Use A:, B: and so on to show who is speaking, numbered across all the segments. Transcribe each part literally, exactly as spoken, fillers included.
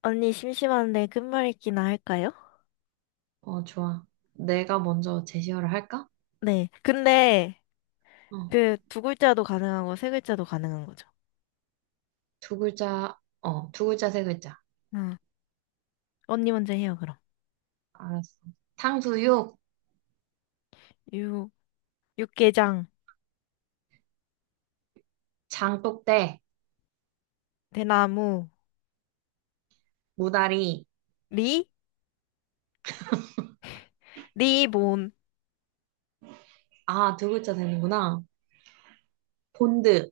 A: 언니 심심한데 끝말잇기나 할까요?
B: 어, 좋아. 내가 먼저 제시어를 할까?
A: 네. 근데
B: 어,
A: 그 두 글자도 가능하고 세 글자도 가능한 거죠.
B: 두 글자, 어, 두 글자, 세 글자.
A: 응. 언니 먼저 해요, 그럼.
B: 알았어. 탕수육,
A: 육, 육개장,
B: 장독대,
A: 대나무,
B: 무다리.
A: 리, 리본,
B: 아, 두 글자 되는구나. 본드,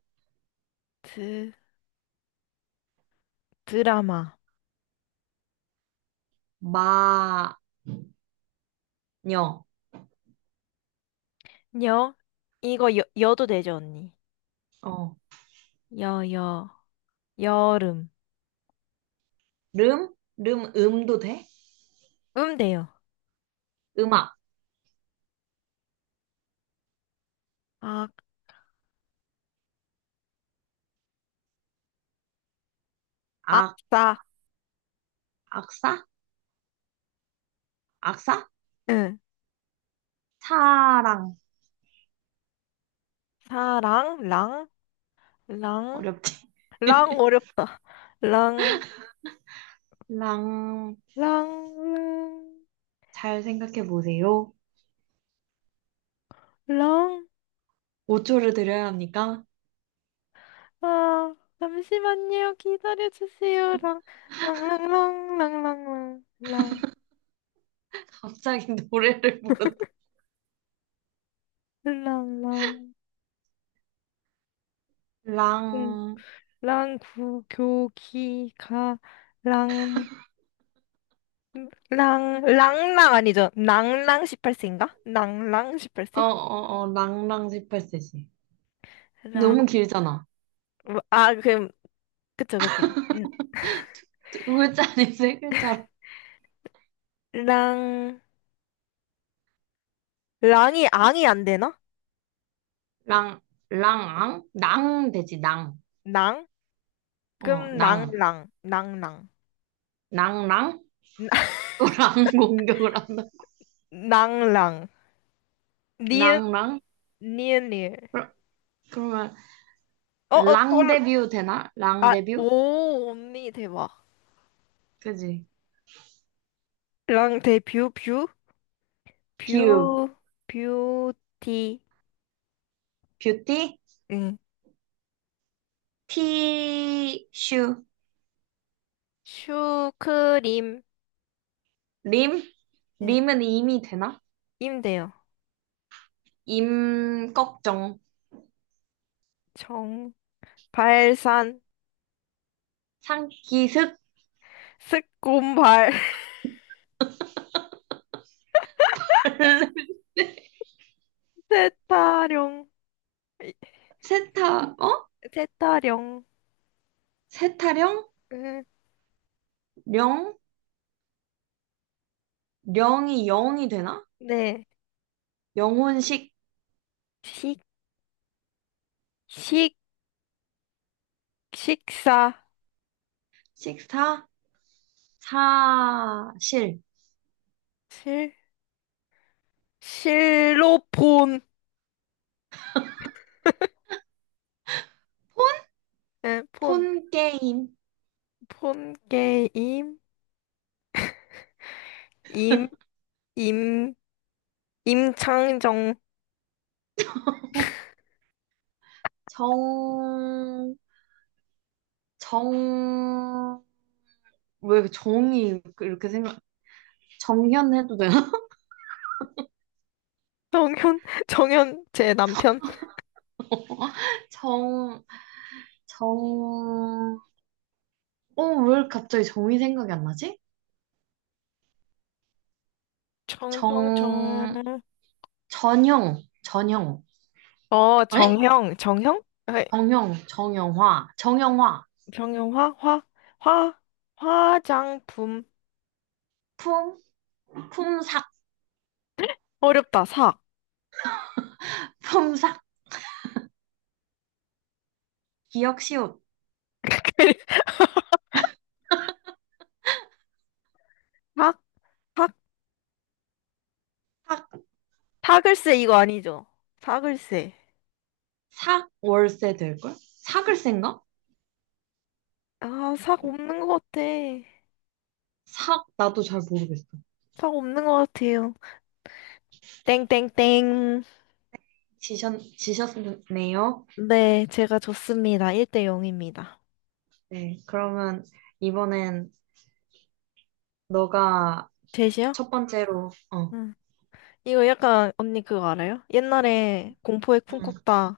A: 드, 드라마,
B: 마녀.
A: 여, 이거 여, 여도 되죠, 언니?
B: 어,
A: 여, 여, 여름,
B: 름, 름, 음도 돼?
A: 음 돼요.
B: 음악,
A: 악,
B: 악,
A: 악사,
B: 악사, 악사?
A: 응.
B: 사랑.
A: 사랑, 랑, 랑,
B: 어렵지?
A: 랑 어렵다. 랑,
B: 랑,
A: 랑,
B: 잘 생각해 보세요.
A: 랑. 랑
B: 오 초를 드려야 합니까?
A: 아, 잠시만요. 기다려주세요. 랑, 랑랑랑, 랑랑랑, 랑,
B: 갑자기 노래를 부른다.
A: 랑랑, 궁,
B: 랑.
A: 랑, 구, 교, 기, 가, 랑, 랑, 랑랑 아니죠? 랑랑 십팔 세인가? 랑랑
B: 어,
A: 십팔 세?
B: 어, 어, 랑랑 십팔 세지.
A: 랑,
B: 너무 길잖아.
A: 아, 그, 그쵸, 그쵸. 음,
B: 두 글자 아니 세 글자로.
A: 랑, 랑이, 앙이 안 되나?
B: 랑, 랑앙? 낭 되지, 낭.
A: 랑?
B: 어,
A: 그럼
B: 낭.
A: 랑랑, 랑랑,
B: 낭랑? 또 랑 공격을 한다.
A: 랑랑, 니은,
B: 낭랑?
A: 니은, 니은.
B: 그러- 그러면,
A: 어, 어,
B: 랑 데뷔 되나? 랑
A: 아,
B: 데뷔?
A: 오, 언니 대박.
B: 그지?
A: 랑 대뷰 뷰?
B: 뷰.
A: 뷰 뷰티
B: 뷰티?
A: 응.
B: 티슈.
A: 슈크림
B: 림?
A: 응.
B: 림은 임이 되나?
A: 임대요.
B: 임, 걱정.
A: 정 발산
B: 상기습?
A: 스콘발 세타령 이-
B: 세타, 어?
A: 세타령
B: 세타령?
A: 응.
B: 령? 영이 영이 되나?
A: 네.
B: 영혼식,
A: 식 식 식사
B: 식사, 사실,
A: 실 실로폰 응.
B: 폰 게임,
A: 폰폰 게임 임 임 임창정
B: 정, 정, 왜 정이 이렇게 생각. 정현 해도 되나?
A: 정현, 정현, 제 남편.
B: 정, 정. 어, 왜 갑자기 정이 생각이 안 나지?
A: 정, 정,
B: 정,
A: 정.
B: 전형, 전형.
A: 어,
B: 에?
A: 정형, 정형? 아이
B: 정형, 정형화, 정형화.
A: 정형화? 화? 화? 화장품.
B: 품, 품삭,
A: 어렵다, 사.
B: 품삭, 기억시옷.
A: 사? 사? 사글쎄, 이거 아니죠? 사글쎄.
B: 삭 월세 될걸? 삭을센가?
A: 아, 삭 없는 것 같아.
B: 삭 나도 잘 모르겠어.
A: 삭 없는 것 같아요. 땡땡땡.
B: 지셨 지셨네요.
A: 네, 제가 졌습니다. 일 대 영입니다.
B: 네, 그러면 이번엔 너가
A: 제시요?
B: 첫 번째로 어,
A: 응. 이거 약간 언니 그거 알아요? 옛날에 공포의
B: 응.
A: 쿵쿵따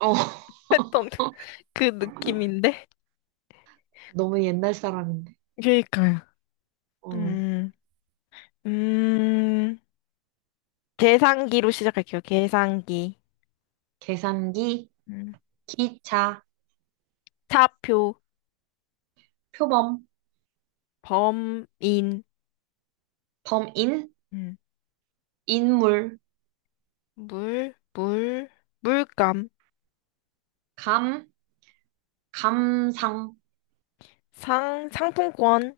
B: 어,
A: 했던 그 느낌인데.
B: 너무 옛날 사람인데.
A: 그러니까요.
B: 어,
A: 음, 음, 계산기로 시작할게요. 계산기.
B: 계산기,
A: 음.
B: 기차,
A: 차표,
B: 표범,
A: 범인,
B: 범인,
A: 음.
B: 인물,
A: 물, 물, 물감,
B: 감, 감상,
A: 상, 상품권.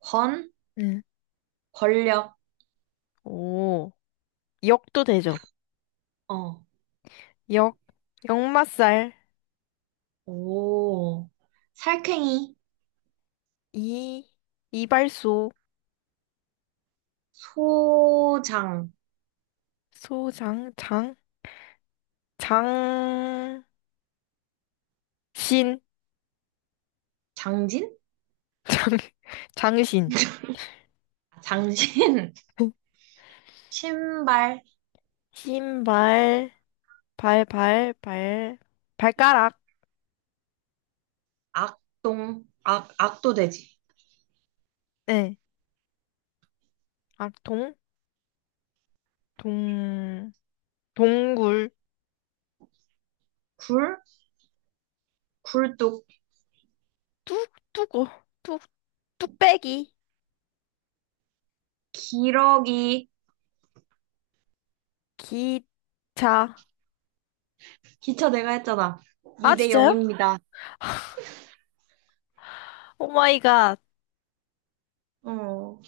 B: 권,
A: 음.
B: 권력.
A: 오, 역도 되죠.
B: 어,
A: 역, 역마살,
B: 오, 살쾡이,
A: 이, 이발소,
B: 소장,
A: 소장, 장, 장, 신,
B: 장진?
A: 장, 장신,
B: 장신, 신발,
A: 신발, 발, 발, 발, 발가락,
B: 악동, 악, 악도돼지,
A: 네. 아, 동, 동, 동굴,
B: 굴, 굴뚝,
A: 뚝, 뚝고, 뚝, 뚝배기,
B: 기러기,
A: 기차.
B: 기차 내가 했잖아.
A: 아,
B: 이 대
A: 진짜요?
B: 영입니다.
A: 오마이갓,
B: 어,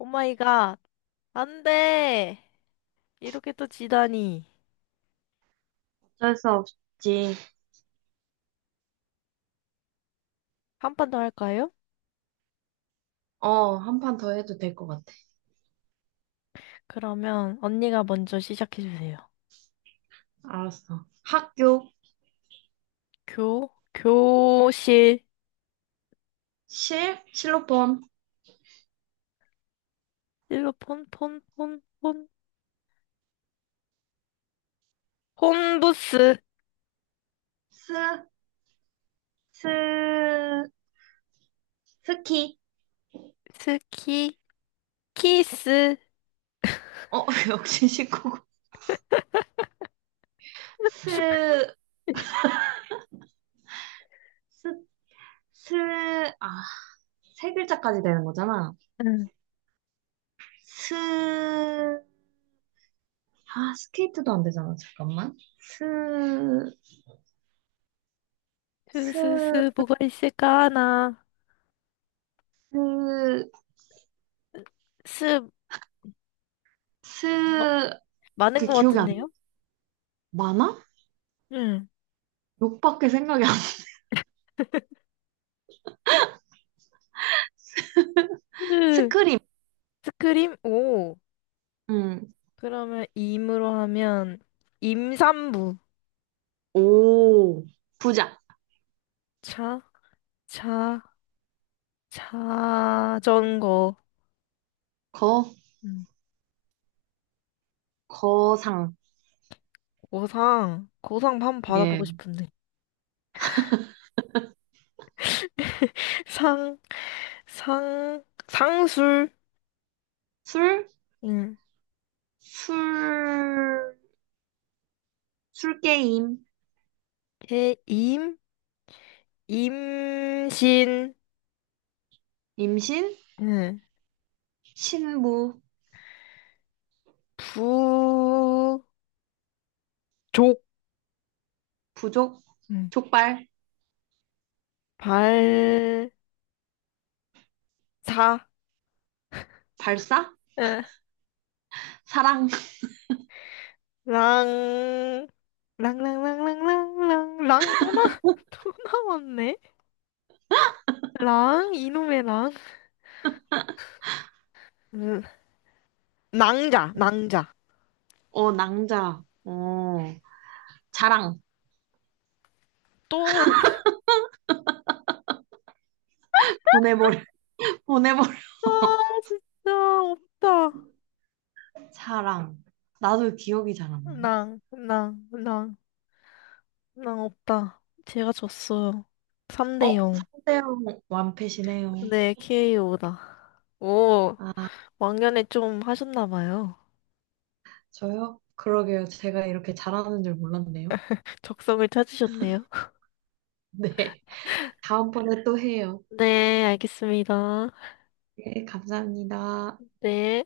A: 오마이갓. 안 돼. 이렇게 또 지다니.
B: 어쩔 수 없지.
A: 한 판 더 할까요?
B: 어, 한 판 더 해도 될 것 같아.
A: 그러면 언니가 먼저 시작해주세요.
B: 알았어. 학교,
A: 교, 교실,
B: 실, 실로폰,
A: 일로 폰 폰, 폰, 폰, 폰부스,
B: 스, 스, 스키.
A: 스키, 키스.
B: 어, 역시 일 구고. 스, 스, 스, 아, 세 글자까지 되는 거잖아.
A: 응.
B: 스, 아, 스케이트도 안 되잖아. 잠깐만. 스, 스,
A: 스스스 뭐가 있을까 하나
B: 스,
A: 스 마,
B: 스,
A: 많은
B: 그
A: 것
B: 기억이 안 나.
A: 같은데요?
B: 많아?
A: 응.
B: 욕밖에 생각이 안 나.
A: 스
B: 스크림.
A: 스크림 오
B: 음.
A: 그러면 임으로 하면 임산부
B: 오. 부자.
A: 차 차 자전거
B: 거,
A: 음.
B: 거상.
A: 고상 고상 한번
B: 예.
A: 받아보고 싶은데 상 상 상술
B: 술,
A: 응.
B: 술, 술게임.
A: 개임 임신
B: 임신,
A: 응.
B: 신부,
A: 부족
B: 부족,
A: 응.
B: 족발,
A: 발 사,
B: 발사,
A: 예,
B: 사랑.
A: 랑, 랑랑랑랑랑랑, 랑 랑, 랑, 랑, 랑, 랑, 또 나, 또 나왔네? 랑, 이놈의 랑. 음, 낭자, 낭자.
B: 어, 낭자, 어, 자랑.
A: 또,
B: 보내버려, 보내버려.
A: 아, 진짜, 없다.
B: 사랑. 나도 기억이 잘 안 나네.
A: 랑, 랑, 랑, 랑 없다. 제가 졌어요. 삼 대
B: 어,
A: 영.
B: 상대형 완패시네요.
A: 네, 케이오다. 오,
B: 아,
A: 왕년에 좀 하셨나 봐요.
B: 저요? 그러게요. 제가 이렇게 잘하는 줄 몰랐네요.
A: 적성을 찾으셨네요.
B: 네. 다음번에 또 해요.
A: 네, 알겠습니다.
B: 네, 감사합니다.
A: 네.